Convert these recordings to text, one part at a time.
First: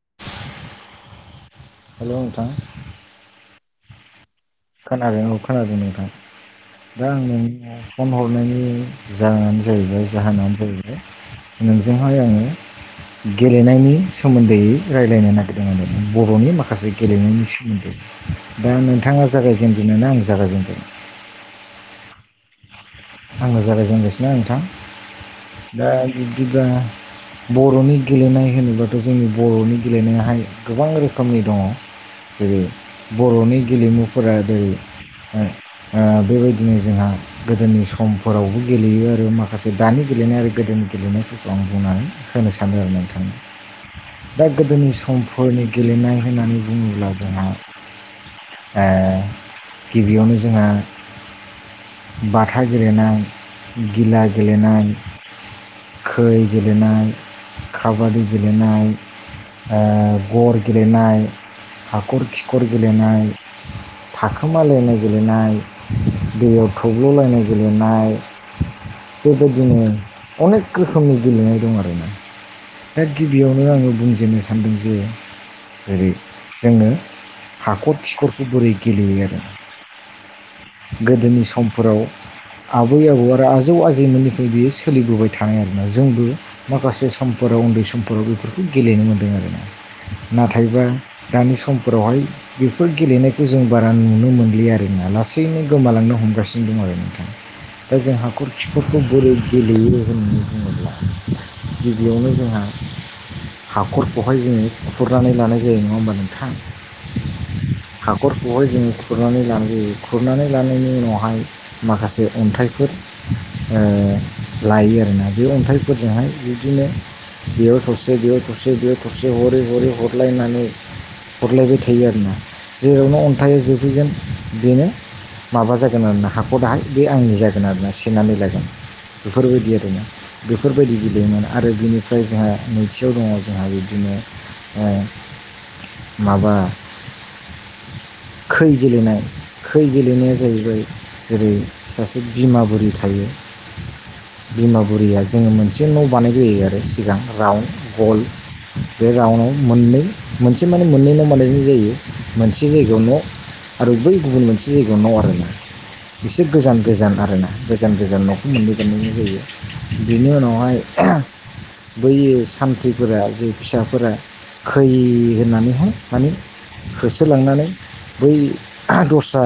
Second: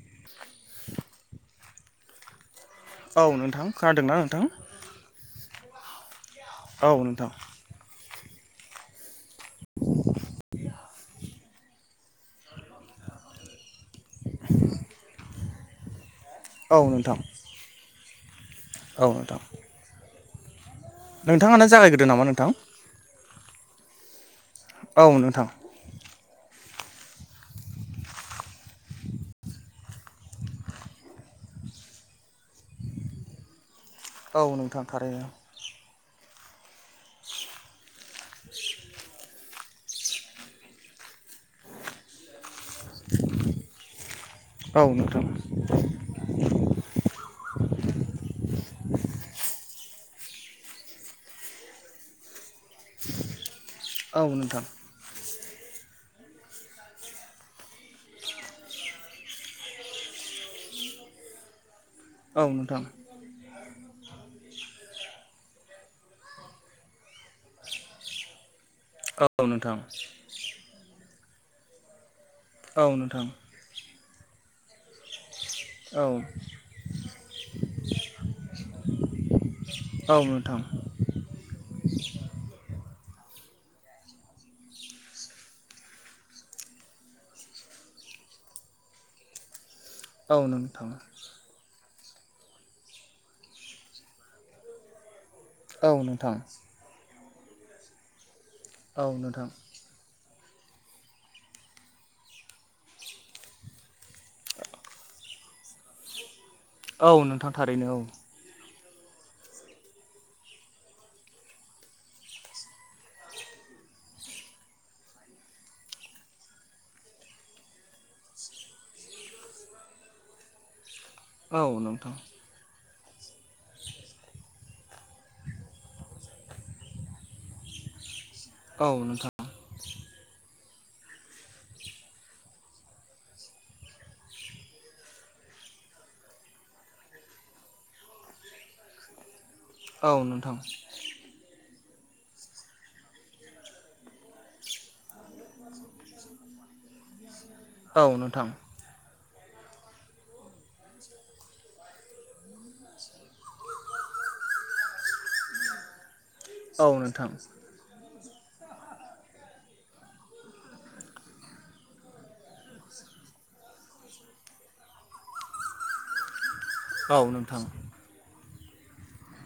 [inaudible] Hello नोंथां औ नोंथां खानादोंना नोंथां? खोनादों औ खोनादों नोंखां औ दा आं नोंथां नोंनि फन हरनायनि जाहोनानो जाहैबाय जाहोनानो जाहैबाय नोंजोंहाय आङो गेलेनायनि सोमोन्दै रायलायनो नागिरदोंमोन आरो बर'नि औ माखासे नोंथां गेलेनायनि सोमोन्दै दा औ नोंथाङा नोंथां जागायजेग्रोनो ना आं जागायजेनग्रोनो नोंथाङानो जागायग्रोदो नामा नोंथां आंनो जागायजेननोसै ना नोंथां औ नोंथां दा बिब्दिब्ला बर'नि गेलेनाय होनोबाथ' जोंनि बर'नि गेलेनायाहाय गोबां रोखोमनि दङ जेरै बर'नि गेलेमुफोरा औ जेरै नोंथां थारैनो ओ बेबायदिनो जोंहा गोदोनि सम फोरावबो गेलेयो आरो माखासे दानि गेलेनाय आरो गोदोनि गेलेनायफोरखौ आं बुंनानै होनोसै सानो आरो नोंथां दा औ गोदोनि नोंथां समफोरनि गेलेनाय होननानै बुङोब्ला जोंहा ओ गिबियावनो जोंहा बाथा गेलेनाय औ गिला नोंथां गेलेनाय खै गेलेनाय खाबादि गेलेनाय गर गेलेनाय हाखर औ खिखर नोंथां गेलेनाय थाखोमालायनाय गेलेनाय दैयाव थब्ल'लायनाय गेलेनाय औ नोंथां बेबायदिनो अनेक रोखोमनि गेलेनाय दं आरोना औ दा नोंथां गिबियावनो आङो बुंजेननो सान्दों जे औ जेरै जोङो हाखर खिखरखौ बोरै गेलेयो आरो औ नोंथां गोदोनि समफोराव आबै आबौ आरो आजौ आजैमोननिफ्राय बियो सोलिबोबाय थानाय आरोना जोंबो माखासे सम समफोराव उन्दै समफोराव बेफोरखौ गेलेनो मोनदों आरो ना औ नोंथां औ नाथायबा नोंथां दानि सम फोरावहाय बेफोर गेलेनायखौ जों बारा नुनो मोनलि आरोना लासै थारैनो गोमालांनो हमगासिनो दं आरो नोंथाङा दा जों हाखर खिखुरखौ औ बोरै नोंथां गेलेयो होननानै बुङोब्ला बेयावनो जोंहा हाखरखौहाय जोङो खुरनानै लानाय जायो नङा होमबा नोंथां औ नोंथां थारैनो औ हाखरखौहाय जोङो खुरनानै लानाय जायो खुरनानै लानायनि उनावहाय माखासे अन्थाइफोर लायो आरोना बे अन्थाइफोरजोंहाय बिदिनो बेयाव थरसे बेयाव थरसे बेयावर थरसे हरै हरै हरलायनानै हरलायबाय औ थायो नोंथां आरो ना जेरावनो अन्थाइा जोबहैगोन बेनो माबा जागोन आरोना हाखर दाहाय बे आंनि जागोन आरो ना सि नानै लागोन औ नोंथां बेफोरबायदि आरोना बेफोरबायदि गेलेयोमोन आरो आरो बिनिफ्राय जोंहा नैथियाव दङ जोंहा बिदिनो माबा खै गेलेनाय खै औ गेलेनाया नोंथां जाहैबाय जेरै सासे बिमा बुरि थायो बिमा बुरिया जोङो मोनसे न' बानायग्रोयो आरो सिगां राउन्ड औ गल नोंथां बे रउन्डआव मोननै मोनसे माने मोननैनाव बानायनाय जायो मोनसे जायगा बेयाव न' आरो बै गुबुन मोनसे जायगायाव न' आरोना एसे गोजान औ गोजान नोंथां आरोना गोजान गोजानाव मोनन्दै गनो जायो बेनि उनावहाय बै सान्थ्रिफोरा जे फिसाफोरा खै होननानैहाय माने औ नोंथां होसोलांनानै बै दस्रा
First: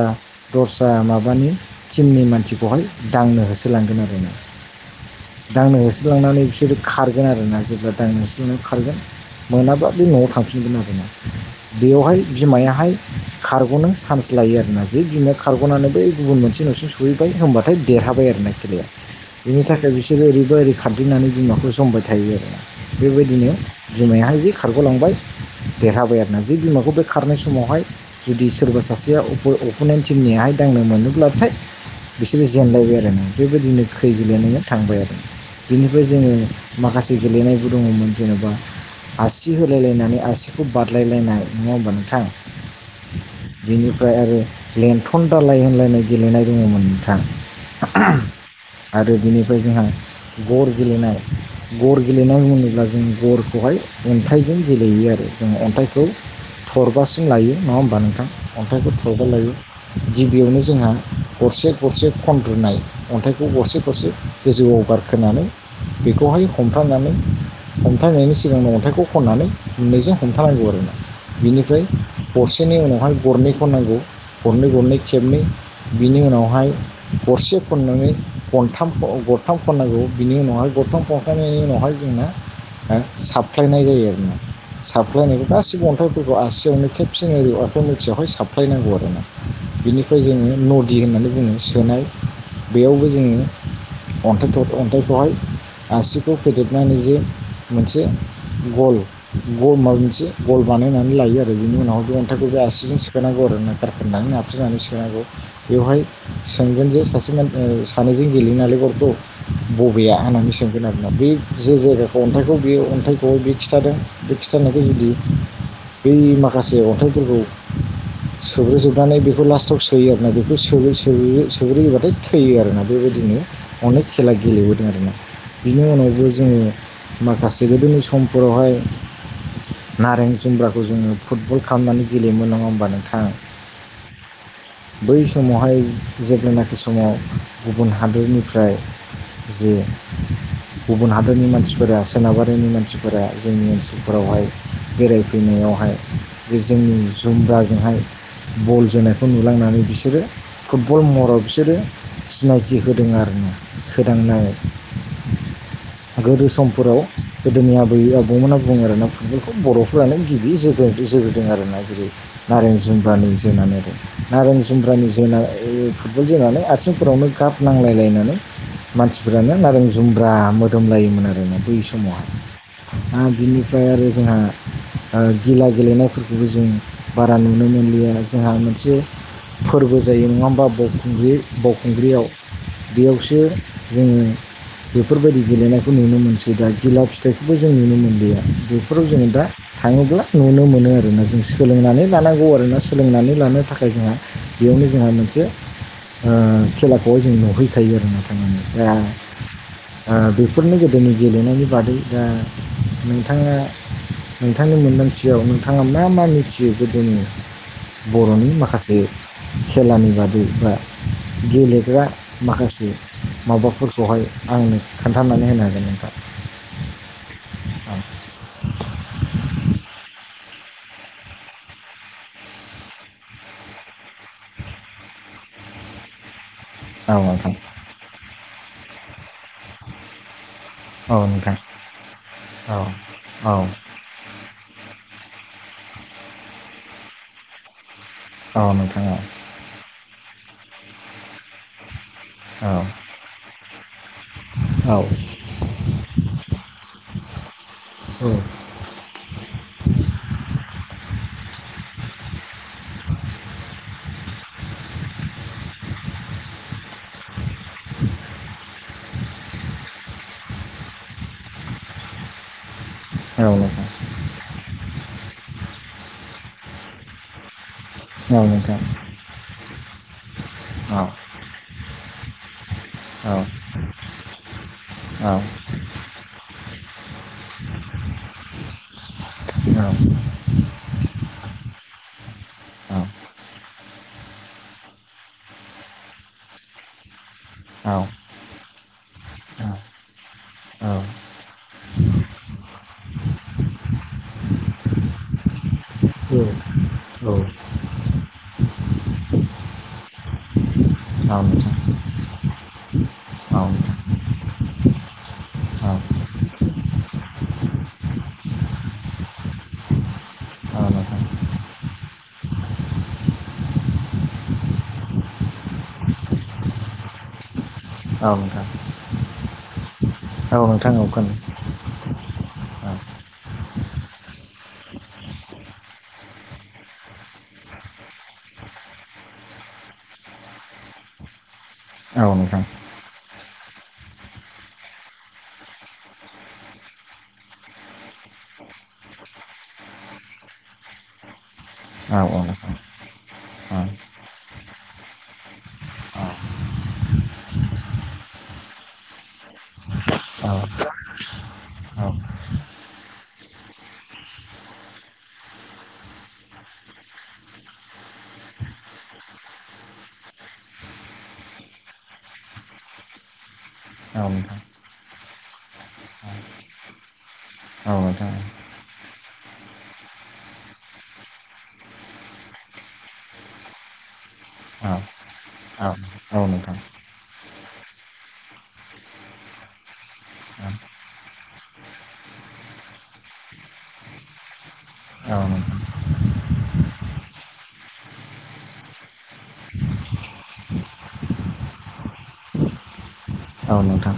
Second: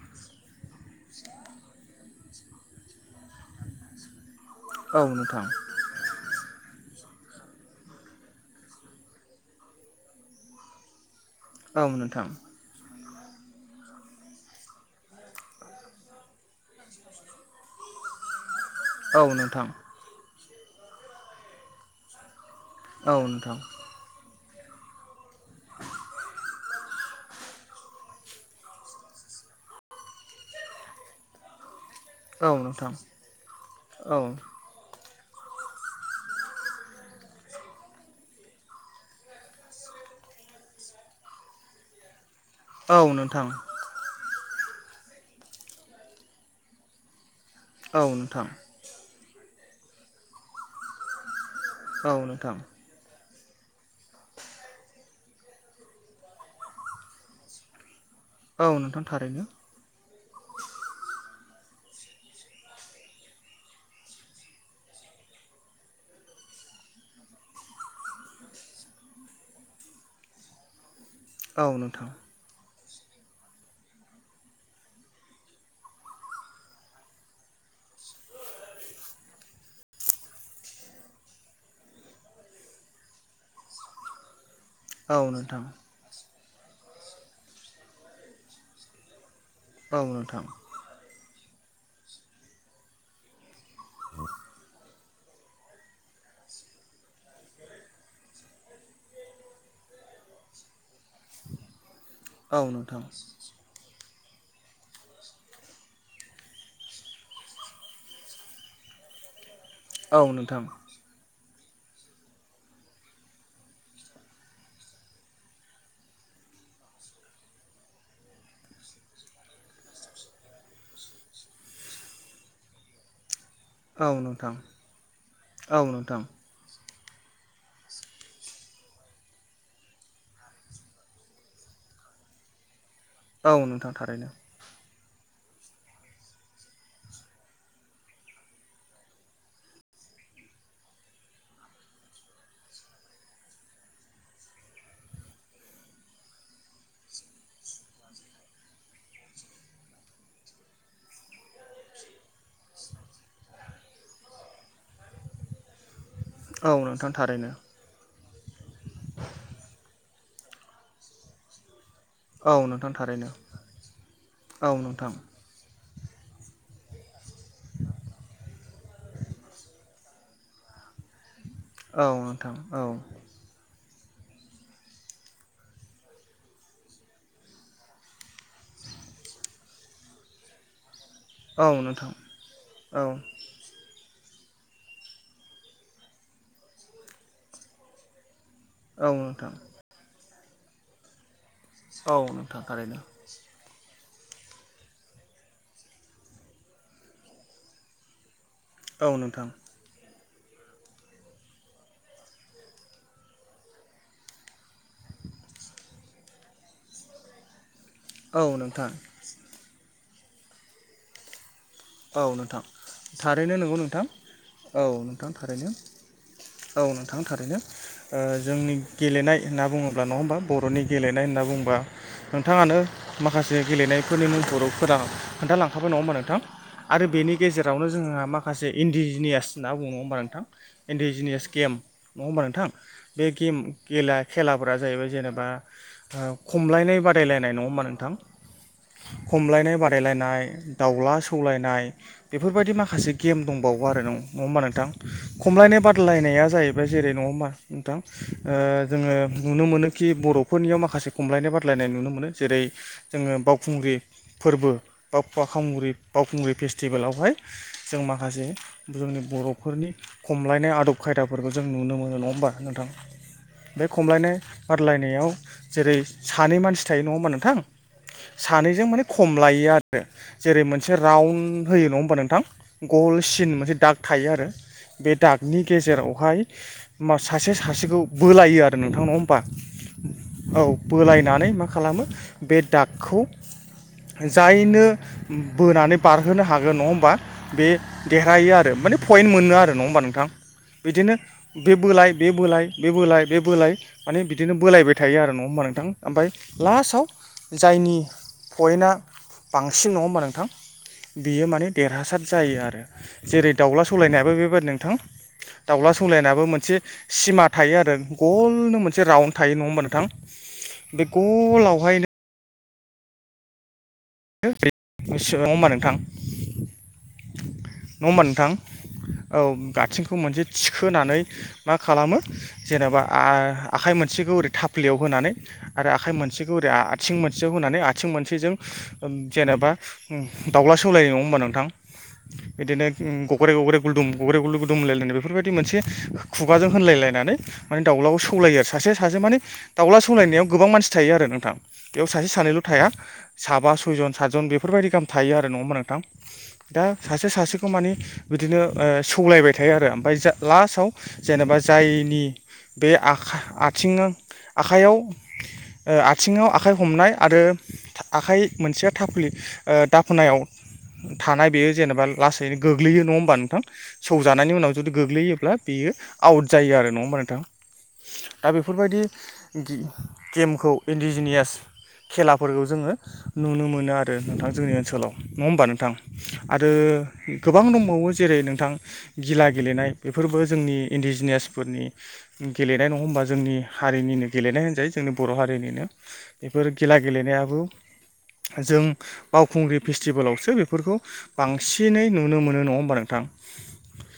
दस्रा माबानि टिमनि मानसिखौहाय दांनो होसो होसलांगोन आरो ना औ नोंथां दांनो होसलांनानै बिसोरो खारगोन आरो ना जेब्ला दाइन मोनस लाव खारगोन मोनाब्ला बे न'आव थांफिनगोन आरोना औ बेयावहाय नोंथां बिमायाहाय खारग'नो चान्स लायो आरोना जे बिमाया खारग'नानै बै गुबुन मोनसे न'सिम सहैबाय हबाथाय देरहा थाबाय आरोना खेलाया औ बिनि नोंथां थाखाय बिसोरो ओरैबा ओरै खारदैनानै बिमाखौ जबाय थायो आरो ना औ नोंथां औ बेबायदिनो जुमाय जि खारग'लांबाय देरहाबाय आरोना जि बिमाखौ बे खारनाय समावहाय जुदि सोरबा सासेया अप' नाइनटिमनिहाय दांनो मोनोब्लाथाय बिसोरो नोंथां जेनलायबाय आरो ना बेबायदिनो खै औ गोलेनायनानै थांबाय आरो बिनिफ्राय जोङो माखासे गेलेनायबो दङमोन जेनेबा आसि होलायलायनानै आसिखौ बारलायलायनाय नङा‌ होमबा नोंथां औ नोंथां बिनिफ्राय आरो लेन्थन दालाय होनलायनाय गेलेनाय दङमोन नोंथां औ नोंथां आरो बिनिफ्राय जोंहा गर गेलेनाय गर औ गेलेनाय नोंथां होनोब्ला जों ग बेहाय अन्थाइजों गेलेयो आरो जों अन्थाइखौ थरबासिम लायो नङा होमबा नों थां औ अन्थाइफोर नोंथां थरबा थारैनो लायो गिबियावनो जोंहा गरसे गरसे खनग्रोनाय अन्थाइखौ गरसे गरसे गोजौआव गारखो होनानै बेखौहाय हमफ्रामनानै हमथानायनि सिगांनो अन्थाइखौ खननानै मोननैजों हमथानांगौ आरो ना औ बिनिफ्राय नोंथां बिनि उनावहाय गरनैखौ खननांगौ गरनै गरनै खेबनै बिनि उनावहाय गरसे खननानै गथाम गरथाम खननांगौ बिनि उनावहाय गरथाम खनखांनायनि उनावहाय जोंना हो साबफ्लायनाय जायो आरो ना औ साबफ्लायनायखौ नोंथां गासिबो अन्थाइफोरखौ आसियावनो खेबसेन एरिवखौ मिथियावहाय साबफ्लायनांगौ आरो ना औ बिनिफ्राय जोङो नोंथां नदि होननानै बुङो सोनाय बेयावबो जोङो अन्थाइ अन्थाइखौहाय आसिखौ फेदेरनानै जे मोनसे गल गल माबा मोनसे गल बानायनानै लायो आरो बेनि उनाव बे अन्थायखौ बे औ आसिजों नोंथां सोनांगौ आरो ना होननानै नस्रिनानै सोंनांगौ बेवहाय सोंगोन जे सासे सानैजों गेलेनानैालाय गरग' बबेया औ होननानै नोंथां सोंगोन आरोना बे जे जायगाखौ अन्थाइखौ बे अन्थाइखौहाय बे खिन्थादों बे खिन्थानायखौ जुदि बै माखासे अन्थाइफोरखौ सोग्रोजोबनानै बेखौ लास्टआव सोयो आरोना बेखौ स्रो स्रो सोग्रोयोबाथाय थैयो आरोना बे बेबायदिनो अनेक औ खेला नोंथां गेलेबोदों आरोना औ बिनि नोंथां उनावबो जोङो माखासे गोदोनि समफोरावहाय नारें जुम्ब्राखौ जोङो फुटबल खालाम गेलेयोमोन नङा होनोमबा नोंथां औ नोंथां थारैनो बै समावहाय जेब्लानाखि समाव गुबुन हादोरनिफ्राय जे गुबुन हादरनि मानसिफोरा सोनाबारिनि मानसिफोरा जोंनि ओनसोलफोरावहाय बेरायफैनायावहाय बे जोंनि जुमब्राजोंहाय बल जोनायखौ नुलांनानै बिसोरो फुटबल मरब बिसोरो सिनायथि होदों आरो ना सोदांनाय गोदो औ समफोराव नोंथां थारैनो गोदोनि आबै आबौ बिथांबमोना बुङो आरोना फुटबलखौ बर'फोरानो गिबि जोग्रोदों आरोना जेरै औ नारें नोंथां जुम्ब्रानि थारैनो जोनानै दं नारें औ जुम्ब्रानि नोंथां जोन जोननानै आथिंफोरावनो गाब नांलायलायनानै मानसिफोरानो नारें जुमब्रा मोदोमलायोमोन आरो मा बैयै औ समावहाय नोंथां औ आरो बिनिफ्राय आरो जोंहा गिला गेलेनायफोरखौ बेबो जों बारा नुनो मोनलि आरो जोंहा मोनसे फोरबो जायो नङा होमबा खुंग्रि औ नोंथां बावखुंग्रियाव औ बेयावसो जोङो बेफोरबायदि गेलेनायखौ नुनो मोनसै दा गिला फिथाइखौबो जों नुनो मोनलिया बेफोराव औ जोङो दा नोंथां थाङोब्ला नुनो मोनो आरोना जोंसो सोलोंनानै औ लानांगौ नोंथां आरो ना थारैनो सोलोंनानै लानो थाखाय जोंहा बेयावनो जोंहा मोनसे खेलाखौहाय जों नुहैखायो आरोना थारमाने दा औ नोंथां बेफोरनो गोदोनि गेलेनायनि बादै दा नोंथाङा नोंथांनि मोन्दांथियाव नोंथाङा मा मा मिथियो गोदो औ बर'नि नोंथां माखासे खेलानि बादै बा गेले औ नोंथां माखासे थारैनो नंगौ नोंथां माबाफोरखौहाय आंनो औ नोंथां खोन्थानानै होनो थारैनो हागोन नोंथां औ नोंथां थारैनो जोंनि गेलेनाय होनना बुङोब्ला नङा होमबा बर'नि गेलेनाय होनना बुङोबा नोंथाङानो माखासे गेलेनाय नि मुंफोरखौ खोन्थालांखाबाय नङा होनबा नोंथां आरो बेनि गेजेरावनो जोंहा माखासे इन्डिजिनियास होनना बुङो नङा होनबा नोंथां औ नोंथां औ इन्डिजिनियास नोंथां गेम नङा होमबा नोंथां औ बे औ गेम गेला खेलाफोरा जाहैबाय जेनेबा खमलायनाय बादायलायनाय नङाबा नोंथां औ नोंथां औ खमलायनाय बादायलायनाय दाउला सौलायनाय बेफोरबायदि माखासे गेम दंबावो आरो न नङा होमबा नोंथां औ खमलायनाय बादलायनाया जाहैबाय जेरै नङ नोंथां औ जोङो नुनो मोनोखि बर'फोरनियाव माखासे खमलायनाय बादलायनाय नुनो मोनो जेरै जोङो बावखुंग्रि फोरबो बा फ खग्रि बावखुंग्रि फेस्टिभेलावहाय जों माखासे जोंनि बर'फोरनि खमलायनाय आदब खायदाफोरखौ जों नुनो मोनो नङा होमबा नोंथां बे खमलायनाय बादलायनायाव जेरै सानै मानसि थायो नङा होनोमा नोंथां सानैजों माने खम लायो आरो जेरै मोनसे रान्द होयो नङा होमबा नोंथां गलसिन मोनसे दाग थायो आरो बे दागनि गेजेरावहाय होमा सासे सासेखौ बोलायो आरो नोंथां नङा होनोमबा औ बोलायनानै मा खालामो बे दागखौ जायनो बोनानै बारहोनो हागोन नङा होमबा बे देरहायो आरो माने पइेन्ट मोनो आरो नङा होमबा नोंथां बिदिनो बे बोलाय बे बोलाय बे बोलाय बे बोलाय माने बिदिनो बोलायबाय थायो आरो नङा होमबा नोंथां ओमफ्राय लास्टाव औ औ जायनि पइेन्टआ बांसिन नङा होमबा नोंथां बेयो माने नोंथां देरहासार जायो आरो जेरै औ दाउला सालायनायाबो बेबादि नोंथां दाउला सौलायनाबो मोनसे सिमा थायो आरो गलनो मोनसे राउन्ड थायो नङा होमबा नोंथां बे नोंथां गलावहायनो नङा होनबा नोंथां नङा होमबा नोंथां औ गासैखौबो थिखोनानै मोनसे औ नोंथां औ थिखोनानै खोनादों मा खालामो जेनेबा आखाइ मोनसेखौ ओरै थाफलियाव होनानै आरो आखाइ मोनसेखौ ओरै आथिं मोनसेयाव होनानै आथिं मोनसेजों जेनेबा दाउला सौलायनाय नङा होनोमबा नोंथां औ नोंथां बिदिनो ग्रे गग्रे गुदुम गग्रे गु गुदुम होनायनाय बेफोरबायदि मोनसे खुगाजों होनायनानै माने दाउलााव सौनानै सलायो सासे सासे माने दाउला सौलायनायाव गोबां मानसि थायो आरो नोंथां बेयाव औ सासे औ सानैल' नोंथां थाया साबा औ सयजन सातजन बेफोरबायदि गाहाम थायो आरो नङाोन दा सासे सासेखौ मानि बिदिनो सौलायबाय थायो आरो ओमफ्राय जा औ लास्टाव जेनेबा औ जायनि बे आखाय आथिङा आखाइयाव आथिङाव आखाइ हमनाय आरो आखाइ मोनसे थाफुलि दाफोनाव थानाय बेयो जेनेबा लासैनो गोग्लैयो नङा होमबा नोंथां नोंथां औ नोंथां औ सौजानायनि नोंथां उनाव जुदि गोग्लैयो बेयो आउट जायो आरो नङा होमबा नोंथां औ नोंथां दा बेफोरबायदि गेमखौ इन्दिजिनियास खेलाफोरखौ जोङो नुनो मोनो आरो आरो नोंथां जोंनि ओनसोलाव नङा होमबा नोंथां आरो गोबां दंबावो जेरै नोंथां गिला गेलेनाय बेफोरबो जोंनि इन्डिजिनियास फोरनि गेलेनाय नङा होनोमबा जोंनि हारिनिनो गेलेनाय होनजायो जोंनि बर' हारिनिनो बेफोर गिला गेलेनायाबो जों बावखुंग्रि फेस्टिभेलावसो बेफोरखौ बांसिनै नुनो मोनो नङा होमबा नोंथां औ नोंथां औ नोंथां जागोन औ नोंथां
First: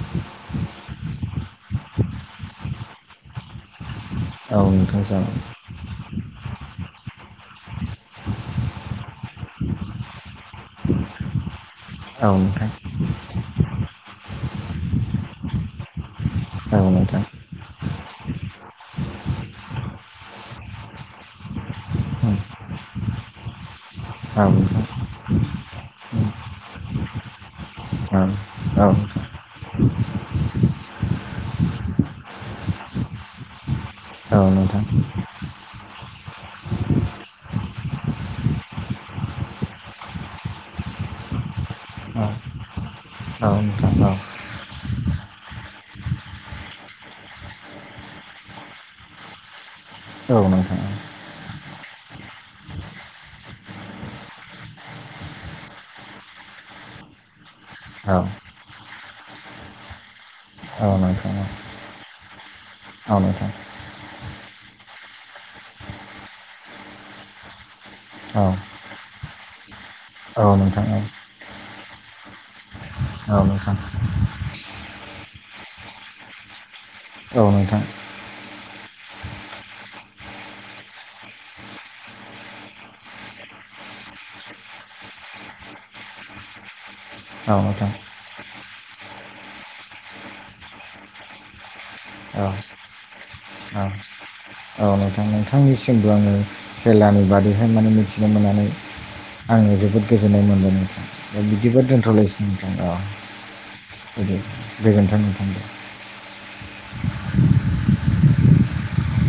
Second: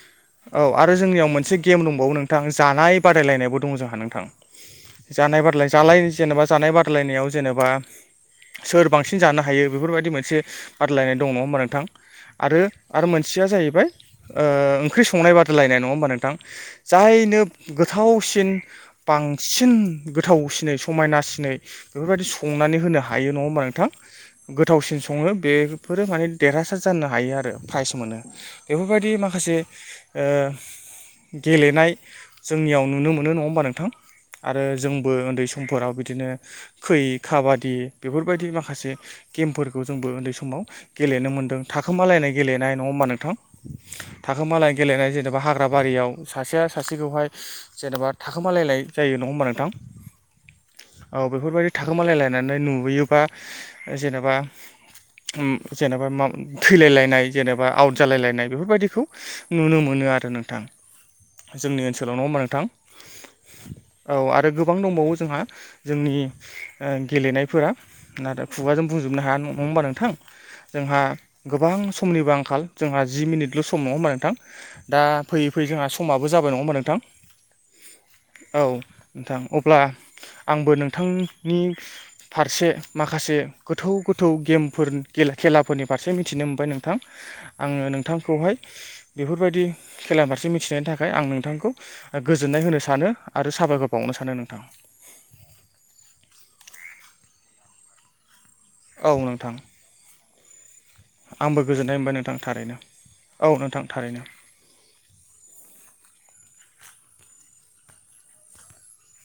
औ आरो जोंनियाव मोनसे गेम दंबावो नोंथां जानाय बादायलायनायबो दं जोंहा नोंथां औ नोंथां जानाय बाद जाल जेनेबा जानाय बादायलायनायाव जेनेबा [inaudible] सोर बांसिन जानो हायो बेफोरबायदि मोनसे बादलायनाय दं नङा होमबा नोंथां औ नोंथां औ आरो आरो मोनसेया जाहैबाय ओंख्रि संनाय बादायलायनाय नङा होमबा नोंथां औ नोंथां औ नोंथां औ नोंथां औ नोंथां जायनो गोथावसिन बां बांसिन गोथावसिनै समायनासिनै बेफोरबायदि संनानै होनो हायो नङा होमबा नोंथां गोथावसिन सङो बेफोरो माने देरहासार जानो हायो आरो प्राइज मोनो बेफोरबायदि माखासे गेलेनाय जोंनियाव नुनो मोनो नङा होमबा नोंथां आरो जोंबो उन्दै समफोराव बिदिनो खै खाबादि बेफोरबायदि माखासे गेमफोरखौ जोंबो उन्दै समाव गेलेनो मोनदों थाखोमालायनाय गेलेनाय नङा मानो थां औ नोंथां औ नोंथां औ थाखोमा लायनाय गेलेनाय जेनेबा हाग्रा बारियाव सासेया सासेखौहाय जेनेबा थाखोमालायनाय जायो नङा होमबा नोंथां औ नोंथां औ बेफोरबायदि थाखोमालाय लायनानै नुबोयोबा जेनेबा जेनेबा थैलायलायनाय जेनेबा आउट जालायलायनाय बेफोरबायदिखौ नुनो मोनो आरो नोंथां जोंनि ओनसोलाव नङा होनबा नोंथां औ आरो गोबां दंबावो जोंहा जोंनि गेलेनायफोरा नाथाय खुगाजों बुंजोबनो हाया नङा होनोबा नोंथां औ नोंथां जोंहा औ गोबां समनिबो आंखाल जोंहा जि मिनिटल' सम नङा होनोमबा नोंथां दा फैयै फैयै जोंहा समाबो जाबाय नङा होनबा नोंथां औ नोंथां औ नोंथां अब्ला आंबो नोंथांनि फारसे माखासे गोथौ गोथौ गेमफोरनि खेलाफोरनि फारसे मिथिनो मोनबाय नोंथां आङो नोंथांखौहाय बेफोरबायदि खेला फारसे मिथिनायनि थाखाय आं नोंथांखौ औ गोजोन्नाय नोंथां होनो सानो आरो साबाय औ खर औ बावनो सानो नोंथां औ नोंथां नोंथांनिसिमबो आङो खेलानि बादैहाय माने मिथिनो मोननानै औ नोंथां आङो जोबोद गोजोननाय मोनदों नोंथां दा आंबो बिदिबो गोजोननाय मोनबाय नोंथां दोनथ'लायसिनो नोथां थारैनो औ नोंथां थारैनो बिदि गोजोन्थों नोंथां